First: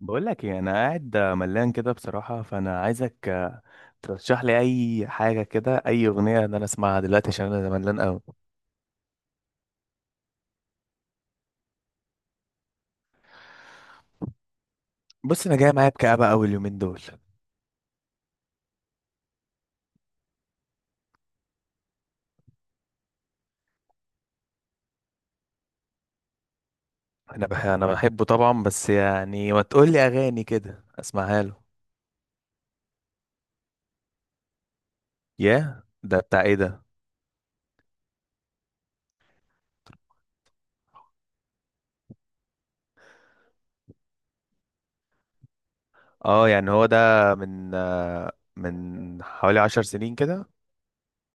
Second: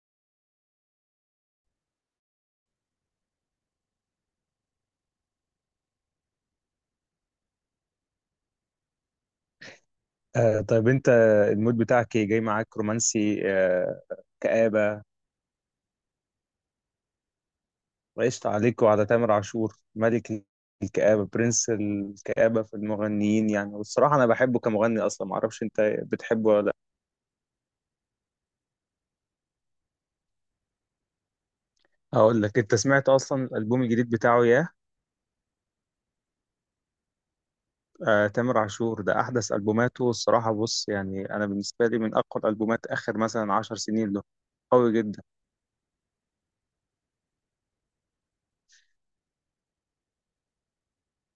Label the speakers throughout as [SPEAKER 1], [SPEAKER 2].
[SPEAKER 1] بقول لك ايه، انا قاعد ملان كده بصراحه. فانا عايزك ترشح لي اي حاجه كده، اي اغنيه، ان انا اسمعها دلوقتي عشان انا ملان قوي.
[SPEAKER 2] طيب انت، المود بتاعك ايه؟ جاي معاك رومانسي؟ كآبة.
[SPEAKER 1] بص، انا جاي معايا بكآبة قوي اليومين دول.
[SPEAKER 2] وقشطة عليك وعلى تامر عاشور، ملك الكآبة، برنس الكآبة في المغنيين يعني. والصراحة انا بحبه كمغني، اصلا معرفش انت بتحبه ولا لا.
[SPEAKER 1] انا بحبه طبعا. بس يعني ما تقول لي اغاني كده اسمعها له.
[SPEAKER 2] اقول لك، انت سمعت اصلا الالبوم الجديد بتاعه؟ ياه.
[SPEAKER 1] ياه، ده بتاع ايه ده؟
[SPEAKER 2] تامر عاشور ده احدث البوماته الصراحة. بص يعني انا بالنسبة لي من اقوى الالبومات اخر مثلا 10 سنين له، قوي جدا.
[SPEAKER 1] اه يعني هو ده من حوالي 10 سنين كده.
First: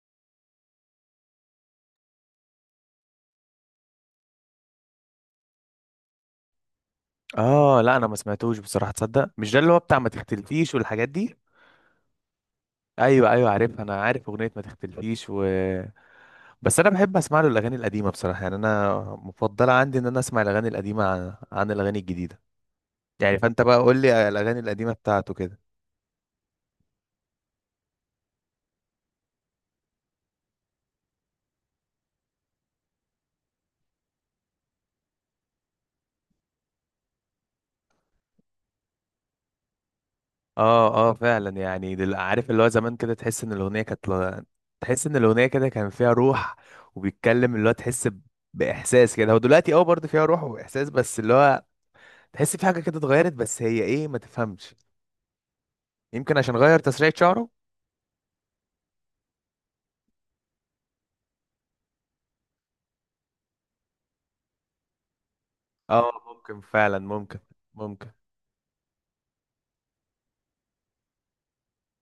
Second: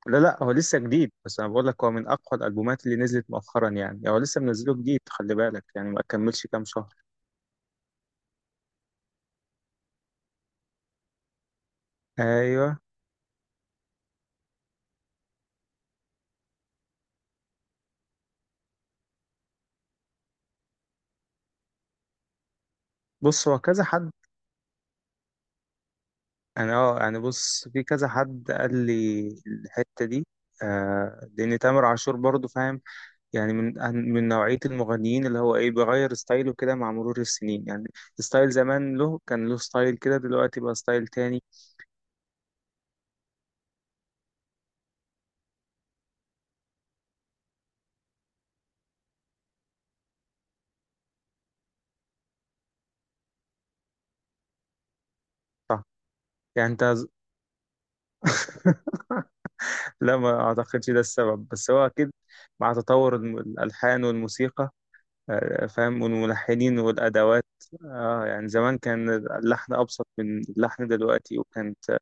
[SPEAKER 2] لا، لا، هو لسه جديد، بس انا بقول لك هو من اقوى الالبومات اللي نزلت مؤخرا يعني، هو لسه منزله جديد، خلي بالك يعني ما كملش كام شهر.
[SPEAKER 1] اه، لا انا ما سمعتوش بصراحه. تصدق مش ده اللي هو بتاع ما تختلفيش والحاجات دي؟
[SPEAKER 2] ايوه.
[SPEAKER 1] ايوه ايوه عارف، انا عارف اغنيه ما تختلفيش، و... بس انا بحب اسمع له الاغاني القديمه بصراحه. يعني انا مفضله عندي ان انا اسمع الاغاني القديمه عن الاغاني الجديده. يعني
[SPEAKER 2] بص هو
[SPEAKER 1] فانت بقى
[SPEAKER 2] كذا
[SPEAKER 1] قول
[SPEAKER 2] حد.
[SPEAKER 1] لي الاغاني القديمه بتاعته كده.
[SPEAKER 2] انا، يعني، بص في كذا حد قال لي الحته دي. لان تامر عاشور برضو فاهم يعني، من نوعيه المغنيين اللي هو ايه بيغير ستايله كده مع مرور السنين يعني. ستايل زمان، له كان له ستايل كده، دلوقتي بقى ستايل
[SPEAKER 1] اه اه،
[SPEAKER 2] تاني.
[SPEAKER 1] فعلا. يعني عارف اللي هو زمان كده، تحس ان الاغنيه كانت. تحس ان الاغنيه كده كان فيها روح، وبيتكلم اللي هو تحس باحساس كده. هو دلوقتي برضه فيها روح واحساس، بس اللي هو تحس في حاجه كده اتغيرت، بس هي ايه ما تفهمش.
[SPEAKER 2] صح.
[SPEAKER 1] يمكن عشان
[SPEAKER 2] يعني
[SPEAKER 1] غير
[SPEAKER 2] انت
[SPEAKER 1] تسريحه شعره.
[SPEAKER 2] لا، ما اعتقدش ده السبب، بس هو اكيد مع تطور الالحان والموسيقى، فاهم،
[SPEAKER 1] اه، ممكن
[SPEAKER 2] والملحنين
[SPEAKER 1] فعلا، ممكن،
[SPEAKER 2] والادوات.
[SPEAKER 1] ممكن.
[SPEAKER 2] اه يعني زمان كان اللحن ابسط من اللحن دلوقتي، وكانت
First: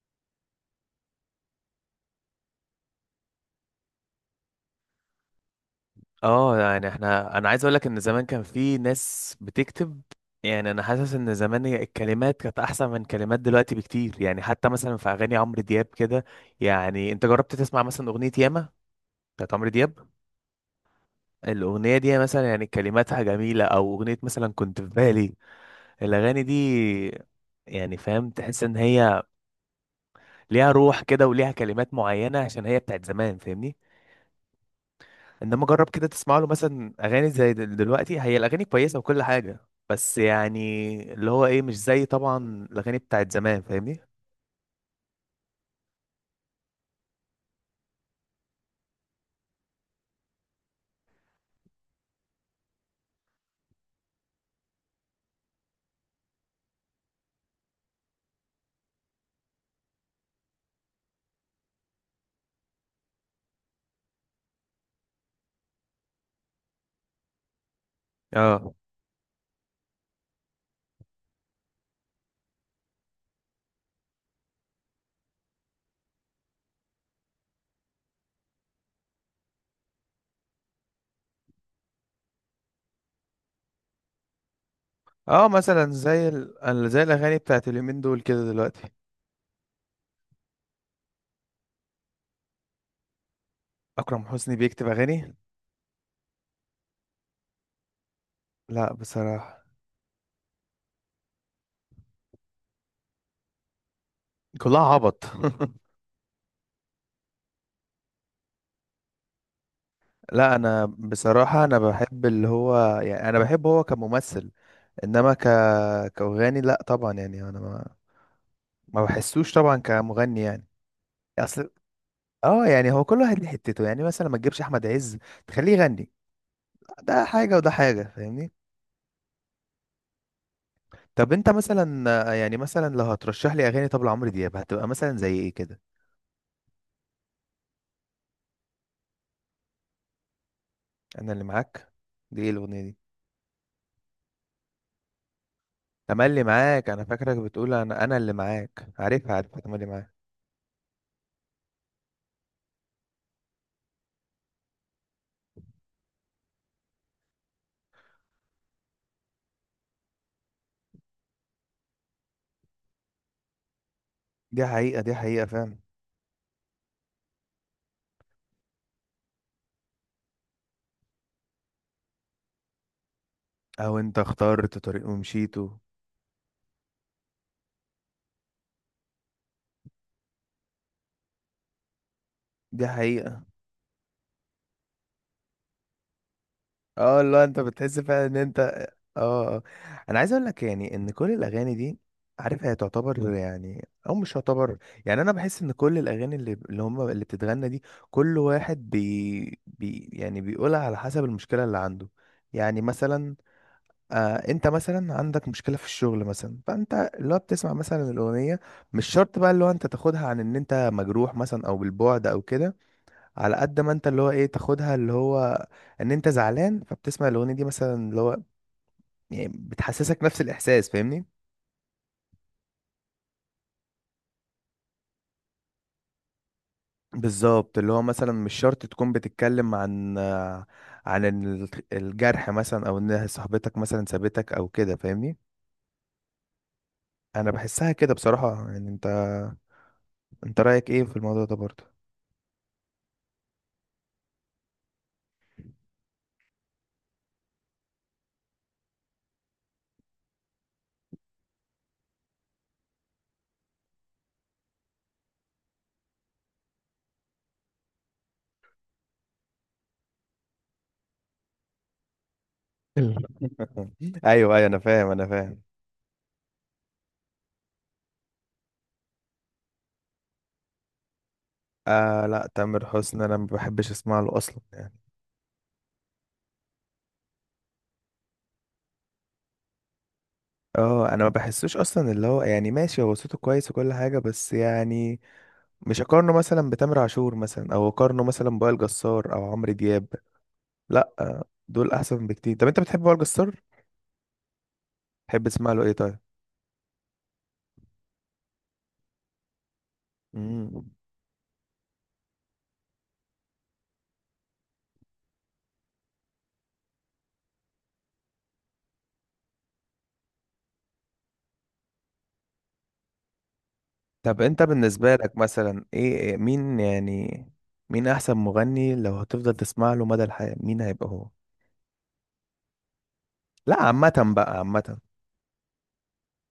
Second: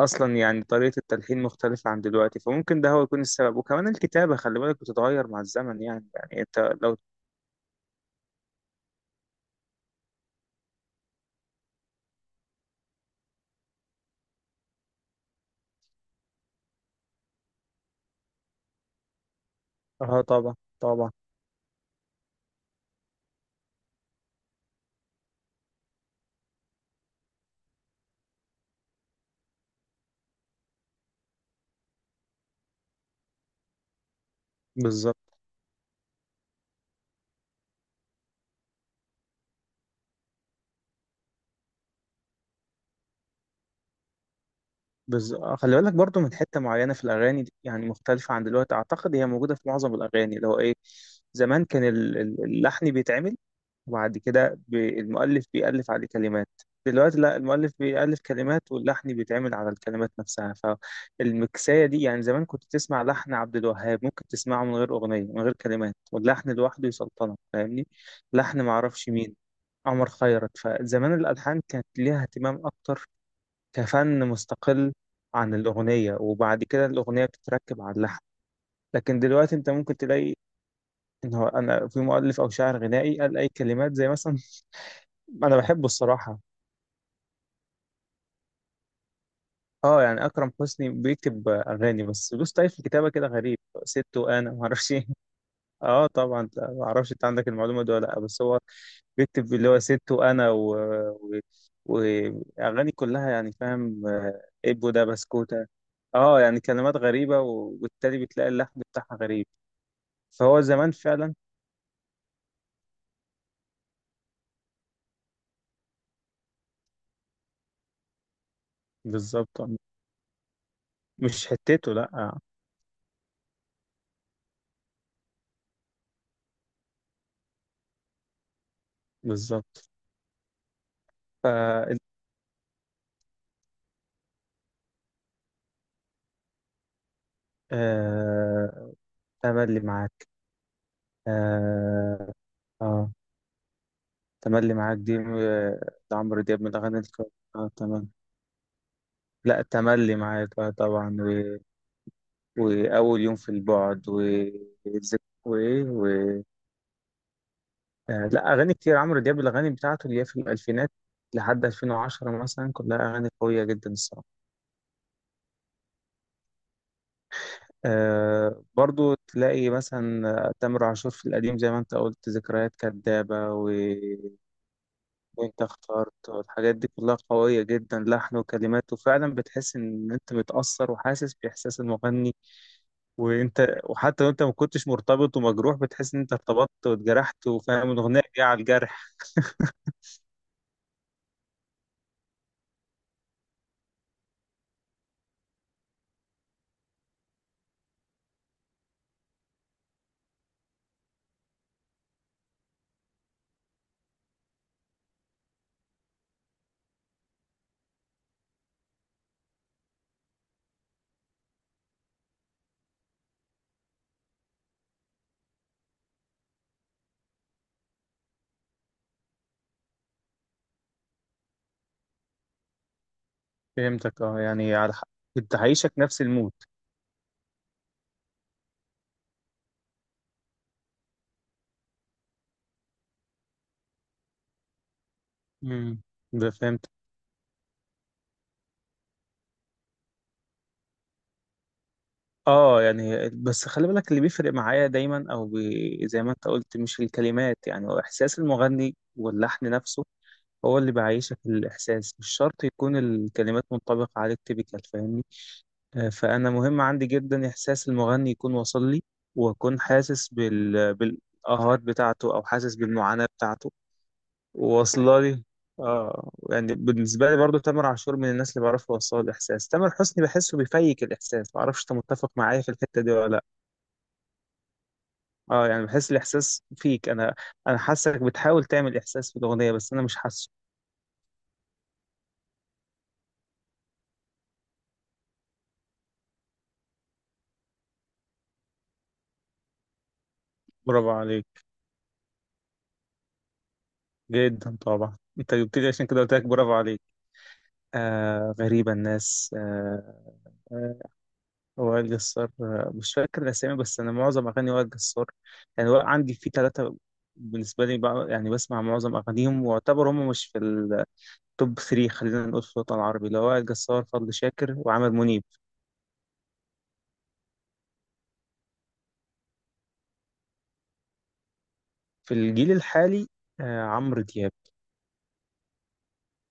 [SPEAKER 2] اصلا يعني طريقة التلحين مختلفة عن دلوقتي، فممكن ده هو يكون السبب. وكمان الكتابة خلي بالك بتتغير مع الزمن يعني
[SPEAKER 1] اه
[SPEAKER 2] انت
[SPEAKER 1] يعني
[SPEAKER 2] لو
[SPEAKER 1] انا عايز اقول لك ان زمان كان في ناس بتكتب. يعني انا حاسس ان زمان هي الكلمات كانت احسن من كلمات دلوقتي بكتير. يعني حتى مثلا في اغاني عمرو دياب كده. يعني انت جربت تسمع مثلا اغنية ياما بتاعت عمرو دياب؟
[SPEAKER 2] اه طبعا طبعا.
[SPEAKER 1] الاغنية دي مثلا يعني كلماتها جميلة، او اغنية مثلا كنت في بالي. الاغاني دي، يعني فاهم، تحس ان هي ليها روح كده وليها كلمات معينة عشان هي بتاعت زمان. فاهمني؟
[SPEAKER 2] بالظبط.
[SPEAKER 1] انما جرب كده تسمع له مثلا اغاني زي دلوقتي، هي الاغاني كويسه وكل حاجه، بس يعني اللي هو ايه مش زي طبعا الاغاني بتاعت زمان. فاهمني؟
[SPEAKER 2] بز... آه، خلي بالك برضو من حتة معينة في الأغاني دي يعني، مختلفة عن دلوقتي، أعتقد هي موجودة في معظم الأغاني اللي هو إيه. زمان كان اللحن بيتعمل، وبعد كده المؤلف بيألف عليه كلمات. دلوقتي لا، المؤلف بيألف كلمات، واللحن بيتعمل على الكلمات نفسها. فالمكساية دي يعني، زمان كنت تسمع لحن عبد الوهاب ممكن تسمعه من غير أغنية، من غير كلمات، واللحن لوحده يسلطنك، فاهمني؟ لحن
[SPEAKER 1] اه
[SPEAKER 2] معرفش مين، عمر خيرت. فزمان الألحان كانت ليها اهتمام أكتر، كفن مستقل عن الأغنية، وبعد كده الأغنية بتتركب على اللحن. لكن دلوقتي أنت ممكن تلاقي إن هو أنا في مؤلف أو شاعر غنائي قال أي كلمات زي مثلا
[SPEAKER 1] اه،
[SPEAKER 2] أنا بحبه
[SPEAKER 1] مثلا زي
[SPEAKER 2] الصراحة.
[SPEAKER 1] زي الاغاني بتاعت اليومين دول كده دلوقتي.
[SPEAKER 2] أه يعني أكرم حسني بيكتب أغاني، بس له ستايل في الكتابة كده غريب، ست
[SPEAKER 1] اكرم
[SPEAKER 2] وأنا
[SPEAKER 1] حسني بيكتب
[SPEAKER 2] معرفش إيه.
[SPEAKER 1] اغاني؟
[SPEAKER 2] اه طبعا، ما اعرفش انت عندك المعلومه دي ولا لا، بس هو
[SPEAKER 1] لا
[SPEAKER 2] بيكتب
[SPEAKER 1] بصراحه.
[SPEAKER 2] اللي هو ست وانا و... واغاني، كلها يعني فاهم،
[SPEAKER 1] كلها
[SPEAKER 2] ابو ده
[SPEAKER 1] عبط.
[SPEAKER 2] بسكوته. اه يعني كلمات غريبه، وبالتالي بتلاقي اللحن بتاعها غريب.
[SPEAKER 1] لا،
[SPEAKER 2] فهو
[SPEAKER 1] انا
[SPEAKER 2] زمان فعلا.
[SPEAKER 1] بصراحه انا بحب، اللي هو يعني انا بحبه هو كممثل. انما كأغاني لا طبعا. يعني انا ما بحسوش
[SPEAKER 2] بالظبط،
[SPEAKER 1] طبعا كمغني يعني.
[SPEAKER 2] مش
[SPEAKER 1] اصل.
[SPEAKER 2] حتته لا.
[SPEAKER 1] اه يعني هو كل واحد ليه حتته. يعني مثلا ما تجيبش احمد عز تخليه يغني، ده حاجه وده حاجه. فاهمني؟
[SPEAKER 2] بالظبط.
[SPEAKER 1] طب
[SPEAKER 2] ف
[SPEAKER 1] انت مثلا، يعني مثلا لو هترشح لي اغاني، طب لعمرو دياب هتبقى مثلا زي ايه كده؟
[SPEAKER 2] آه... تملي معاك.
[SPEAKER 1] انا اللي معاك؟
[SPEAKER 2] اه.
[SPEAKER 1] دي ايه الاغنيه دي؟
[SPEAKER 2] آه... تملي معاك دي لعمرو
[SPEAKER 1] تملي
[SPEAKER 2] دياب من
[SPEAKER 1] معاك.
[SPEAKER 2] الاغاني
[SPEAKER 1] انا
[SPEAKER 2] الك-
[SPEAKER 1] فاكرك
[SPEAKER 2] اه
[SPEAKER 1] بتقول انا
[SPEAKER 2] تمام.
[SPEAKER 1] انا اللي معاك. عارفها عارفها،
[SPEAKER 2] لا،
[SPEAKER 1] تملي معاك.
[SPEAKER 2] تملي معاك اه طبعا، واول يوم في البعد، وايه و... آه، لا اغاني كتير عمرو دياب، الاغاني بتاعته اللي هي في الالفينات لحد 2010 مثلا، كلها اغاني قويه جدا الصراحه.
[SPEAKER 1] دي حقيقه، دي حقيقه فعلا.
[SPEAKER 2] برضو تلاقي مثلا تامر عاشور في القديم زي ما انت قلت، ذكريات كدابه
[SPEAKER 1] او انت اخترت طريق
[SPEAKER 2] وانت
[SPEAKER 1] ومشيته.
[SPEAKER 2] اخترت، والحاجات دي كلها قويه جدا، لحن وكلمات، وفعلا بتحس ان انت متاثر وحاسس باحساس المغني.
[SPEAKER 1] دي حقيقه.
[SPEAKER 2] وحتى لو انت ما كنتش مرتبط ومجروح، بتحس ان انت ارتبطت
[SPEAKER 1] اه، لا
[SPEAKER 2] واتجرحت،
[SPEAKER 1] انت
[SPEAKER 2] وفاهم
[SPEAKER 1] بتحس
[SPEAKER 2] الاغنيه
[SPEAKER 1] فعلا ان
[SPEAKER 2] جايه
[SPEAKER 1] انت
[SPEAKER 2] على
[SPEAKER 1] اه
[SPEAKER 2] الجرح.
[SPEAKER 1] آه. انا عايز اقول لك، يعني ان كل الاغاني دي، عارف هي تعتبر، يعني او مش تعتبر. يعني انا بحس ان كل الاغاني اللي هم اللي بتتغنى دي، كل واحد بي, بي يعني بيقولها على حسب المشكله اللي عنده. يعني مثلا، آه، انت مثلا عندك مشكله في الشغل مثلا، فانت اللي هو بتسمع مثلا الاغنيه، مش شرط بقى اللي هو انت تاخدها عن ان انت مجروح مثلا او بالبعد او كده. على قد ما انت اللي هو ايه تاخدها، اللي هو ان انت زعلان، فبتسمع الاغنيه دي مثلا اللي هو يعني بتحسسك نفس الاحساس. فاهمني؟
[SPEAKER 2] فهمتك، اه يعني على حق، انت عايشك نفس المود.
[SPEAKER 1] بالظبط، اللي هو مثلا مش شرط تكون بتتكلم عن الجرح مثلا، او ان صاحبتك مثلا سابتك او كده. فاهمني؟
[SPEAKER 2] امم، ده فهمت.
[SPEAKER 1] انا بحسها كده بصراحه. يعني انت رايك ايه في الموضوع ده برضه؟
[SPEAKER 2] اه يعني بس خلي بالك، اللي بيفرق معايا دايما، او بي زي ما انت قلت، مش الكلمات، يعني هو احساس المغني واللحن نفسه، هو اللي بيعيشك الاحساس، مش شرط يكون الكلمات منطبقه عليك تيبيكال، فاهمني؟ فانا مهم عندي جدا احساس المغني يكون واصل لي، واكون حاسس بالآهات بتاعته، او حاسس بالمعاناه بتاعته،
[SPEAKER 1] ايوه ايوه، انا فاهم،
[SPEAKER 2] واصله
[SPEAKER 1] انا
[SPEAKER 2] لي.
[SPEAKER 1] فاهم.
[SPEAKER 2] اه يعني بالنسبه لي برضو، تامر عاشور من الناس اللي بعرفه يوصل الاحساس، تامر حسني بحسه بيفيك الاحساس، ما اعرفش انت
[SPEAKER 1] آه
[SPEAKER 2] متفق
[SPEAKER 1] لا،
[SPEAKER 2] معايا في
[SPEAKER 1] تامر
[SPEAKER 2] الحته دي
[SPEAKER 1] حسني
[SPEAKER 2] ولا
[SPEAKER 1] انا
[SPEAKER 2] لا.
[SPEAKER 1] ما بحبش اسمع له اصلا يعني.
[SPEAKER 2] اه يعني بحس الاحساس فيك، انا انا حاسك بتحاول تعمل احساس في الاغنيه، بس انا مش حاسه.
[SPEAKER 1] اه، انا ما بحسوش اصلا. اللي هو يعني ماشي، هو صوته كويس وكل حاجه، بس يعني مش اقارنه مثلا بتامر عاشور مثلا، او اقارنه مثلا بوائل جسار او عمرو دياب.
[SPEAKER 2] برافو
[SPEAKER 1] لا،
[SPEAKER 2] عليك.
[SPEAKER 1] دول احسن بكتير. طب انت بتحب وائل جسار؟
[SPEAKER 2] جدا طبعا،
[SPEAKER 1] تحب
[SPEAKER 2] انت
[SPEAKER 1] تسمع
[SPEAKER 2] جبت
[SPEAKER 1] له
[SPEAKER 2] لي
[SPEAKER 1] ايه
[SPEAKER 2] عشان
[SPEAKER 1] طيب؟
[SPEAKER 2] كده قلت لك برافو عليك. آه غريبه الناس،
[SPEAKER 1] مم.
[SPEAKER 2] آه، وائل جسار، مش فاكر الأسامي، بس أنا معظم أغاني وائل جسار يعني، عندي في 3 بالنسبة لي بقى، يعني بسمع معظم أغانيهم، واعتبر هم مش في التوب 3، خلينا نقول في الوطن العربي، اللي هو وائل جسار، فضل
[SPEAKER 1] طب انت
[SPEAKER 2] شاكر، وعامر
[SPEAKER 1] بالنسبه لك
[SPEAKER 2] منيب.
[SPEAKER 1] مثلا، مين يعني، مين احسن مغني، لو هتفضل تسمع له مدى الحياه مين هيبقى هو؟
[SPEAKER 2] في الجيل الحالي
[SPEAKER 1] لا،
[SPEAKER 2] عمرو
[SPEAKER 1] عامه
[SPEAKER 2] دياب.
[SPEAKER 1] بقى، عامه.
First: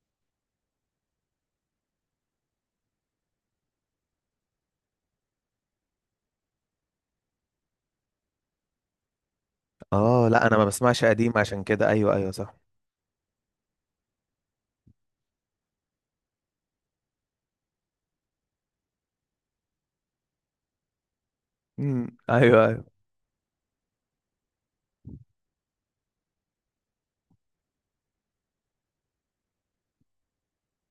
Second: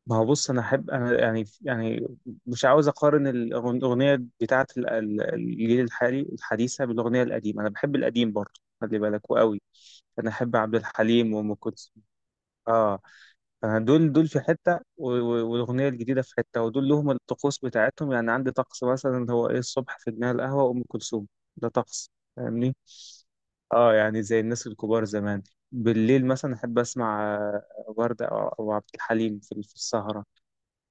[SPEAKER 2] ما هو بص، أنا أحب، أنا يعني مش عاوز أقارن الأغنية بتاعة الجيل الحالي الحديثة بالأغنية القديمة. أنا بحب القديم برضه خلي بالك، وقوي.
[SPEAKER 1] اه،
[SPEAKER 2] أنا
[SPEAKER 1] لا
[SPEAKER 2] أحب
[SPEAKER 1] انا ما
[SPEAKER 2] عبد
[SPEAKER 1] بسمعش قديم
[SPEAKER 2] الحليم وأم
[SPEAKER 1] عشان كده.
[SPEAKER 2] كلثوم.
[SPEAKER 1] ايوه ايوه صح.
[SPEAKER 2] آه. دول دول في حتة، والأغنية الجديدة في حتة، ودول لهم الطقوس بتاعتهم يعني. عندي طقس مثلا هو إيه، الصبح في جناح القهوة أم كلثوم، ده طقس،
[SPEAKER 1] مم. ايوه
[SPEAKER 2] فاهمني؟
[SPEAKER 1] ايوه.
[SPEAKER 2] اه يعني زي الناس الكبار زمان. بالليل مثلا أحب أسمع وردة أو عبد الحليم في السهرة.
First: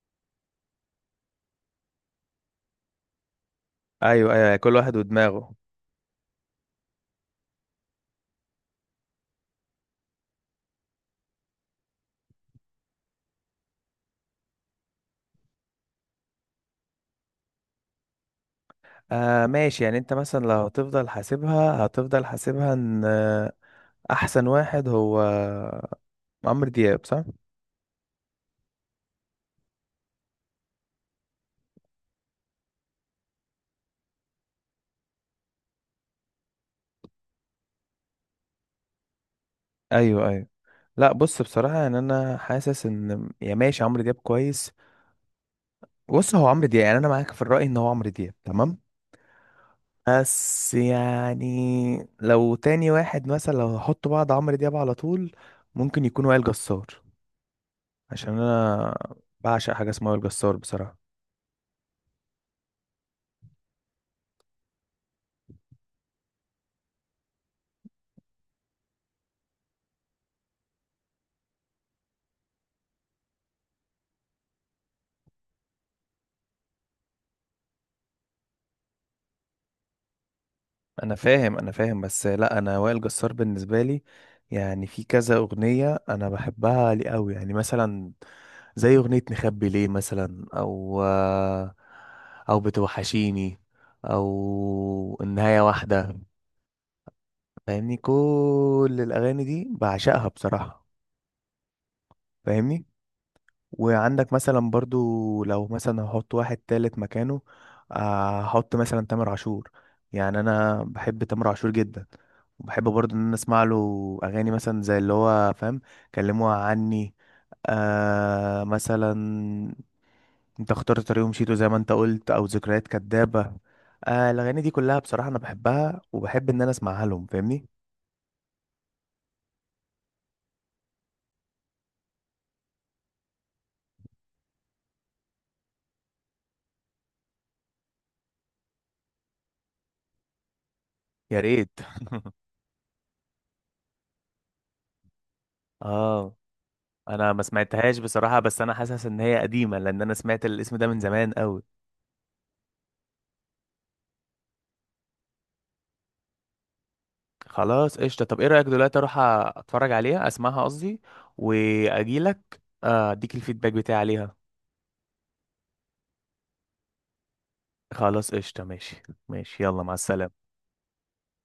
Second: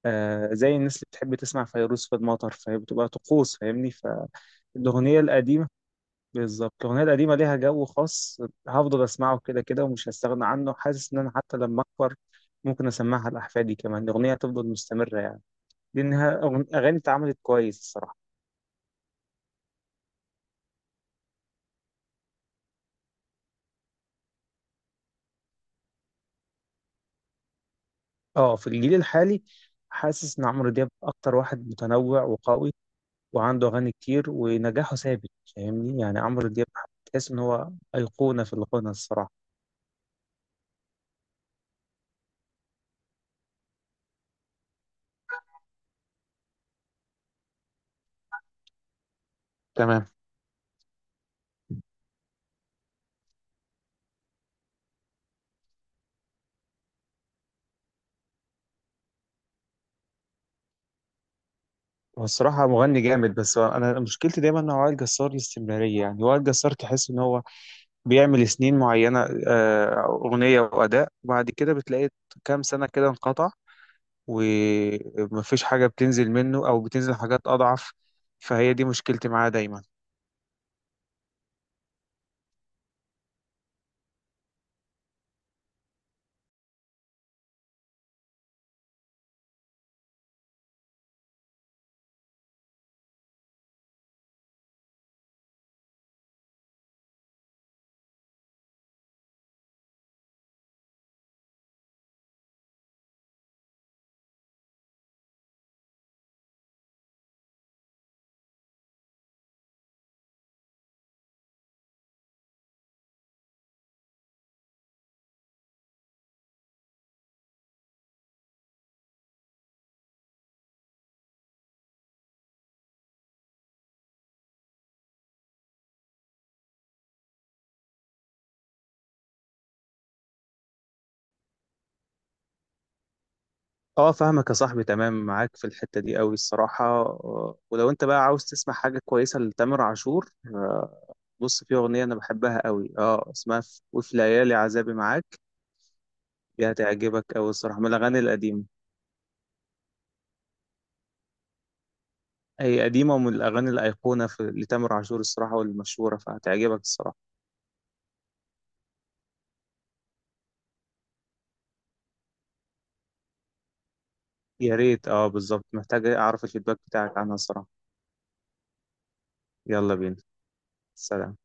[SPEAKER 2] زي الناس اللي بتحب تسمع فيروز في المطر، فهي بتبقى طقوس، فاهمني؟
[SPEAKER 1] ايوه ايوه، كل واحد
[SPEAKER 2] فالأغنية
[SPEAKER 1] ودماغه.
[SPEAKER 2] القديمة، بالظبط الأغنية القديمة ليها جو خاص، هفضل أسمعه كده كده، ومش هستغنى عنه. حاسس إن أنا حتى لما أكبر ممكن أسمعها لأحفادي كمان، الأغنية هتفضل مستمرة يعني، لأنها أغاني اتعملت كويس الصراحة.
[SPEAKER 1] آه ماشي. يعني انت مثلا لو هتفضل حاسبها، هتفضل حاسبها ان احسن واحد هو عمرو دياب، صح؟
[SPEAKER 2] أه في الجيل الحالي، حاسس إن عمرو دياب أكتر واحد متنوع وقوي، وعنده أغاني كتير، ونجاحه ثابت، فاهمني؟ يعني عمرو دياب تحس إن هو أيقونة في الغنى الصراحة.
[SPEAKER 1] ايوه ايوه. لا بص، بصراحه يعني انا حاسس ان، يا ماشي، عمرو دياب كويس. بص هو عمرو دياب، يعني انا معاك في الراي ان هو عمرو دياب تمام.
[SPEAKER 2] تمام.
[SPEAKER 1] بس يعني، لو تاني واحد مثلا، لو هحط بعض عمرو دياب على طول، ممكن يكون وائل جسار. عشان انا بعشق حاجه اسمها وائل جسار بصراحه.
[SPEAKER 2] هو الصراحة مغني جامد، بس أنا مشكلتي دايما مع وائل جسار الاستمرارية، يعني وائل جسار تحس إن هو بيعمل سنين معينة أغنية وأداء، وبعد كده بتلاقي كام سنة كده انقطع، ومفيش حاجة بتنزل منه، أو بتنزل حاجات أضعف، فهي دي مشكلتي معاه دايما.
[SPEAKER 1] انا فاهم، انا فاهم. بس لا، انا وائل جسار بالنسبه لي، يعني في كذا اغنيه انا بحبها لي قوي، يعني مثلا زي اغنيه نخبي ليه مثلا، او بتوحشيني، او النهايه واحده. فاهمني؟ كل الاغاني دي بعشقها بصراحه. فاهمني؟ وعندك مثلا برضو، لو مثلا هحط واحد تالت مكانه، هحط مثلا تامر عاشور. يعني انا بحب تامر عاشور جدا، وبحب برضو ان انا اسمع له اغاني، مثلا زي اللي هو فاهم، كلموها عني، آه مثلا انت اخترت طريق ومشيته زي ما انت قلت، او ذكريات كدابة. آه، الاغاني دي كلها بصراحة انا بحبها، وبحب ان انا اسمعها لهم. فاهمني؟
[SPEAKER 2] اه فاهمك يا صاحبي، تمام معاك في الحتة دي قوي الصراحة، ولو انت بقى عاوز تسمع حاجة كويسة لتامر عاشور،
[SPEAKER 1] يا
[SPEAKER 2] بص
[SPEAKER 1] ريت.
[SPEAKER 2] في أغنية أنا بحبها قوي اسمها في وفي ليالي عذابي معاك،
[SPEAKER 1] اه،
[SPEAKER 2] دي هتعجبك
[SPEAKER 1] انا ما
[SPEAKER 2] قوي الصراحة، من
[SPEAKER 1] سمعتهاش
[SPEAKER 2] الأغاني
[SPEAKER 1] بصراحه، بس
[SPEAKER 2] القديمة،
[SPEAKER 1] انا حاسس ان هي قديمه، لان انا سمعت الاسم ده من زمان قوي.
[SPEAKER 2] هي قديمة ومن الأغاني الأيقونة في لتامر عاشور الصراحة والمشهورة، فهتعجبك الصراحة.
[SPEAKER 1] خلاص قشطه. طب ايه رايك دلوقتي اروح اتفرج عليها، اسمعها قصدي، واجيلك اديك الفيدباك بتاعي عليها؟
[SPEAKER 2] يا ريت، بالظبط محتاج اعرف الفيدباك بتاعك عنها الصراحة.
[SPEAKER 1] خلاص قشطه، ماشي. ماشي، يلا مع
[SPEAKER 2] يلا بينا.
[SPEAKER 1] السلامه.
[SPEAKER 2] سلام.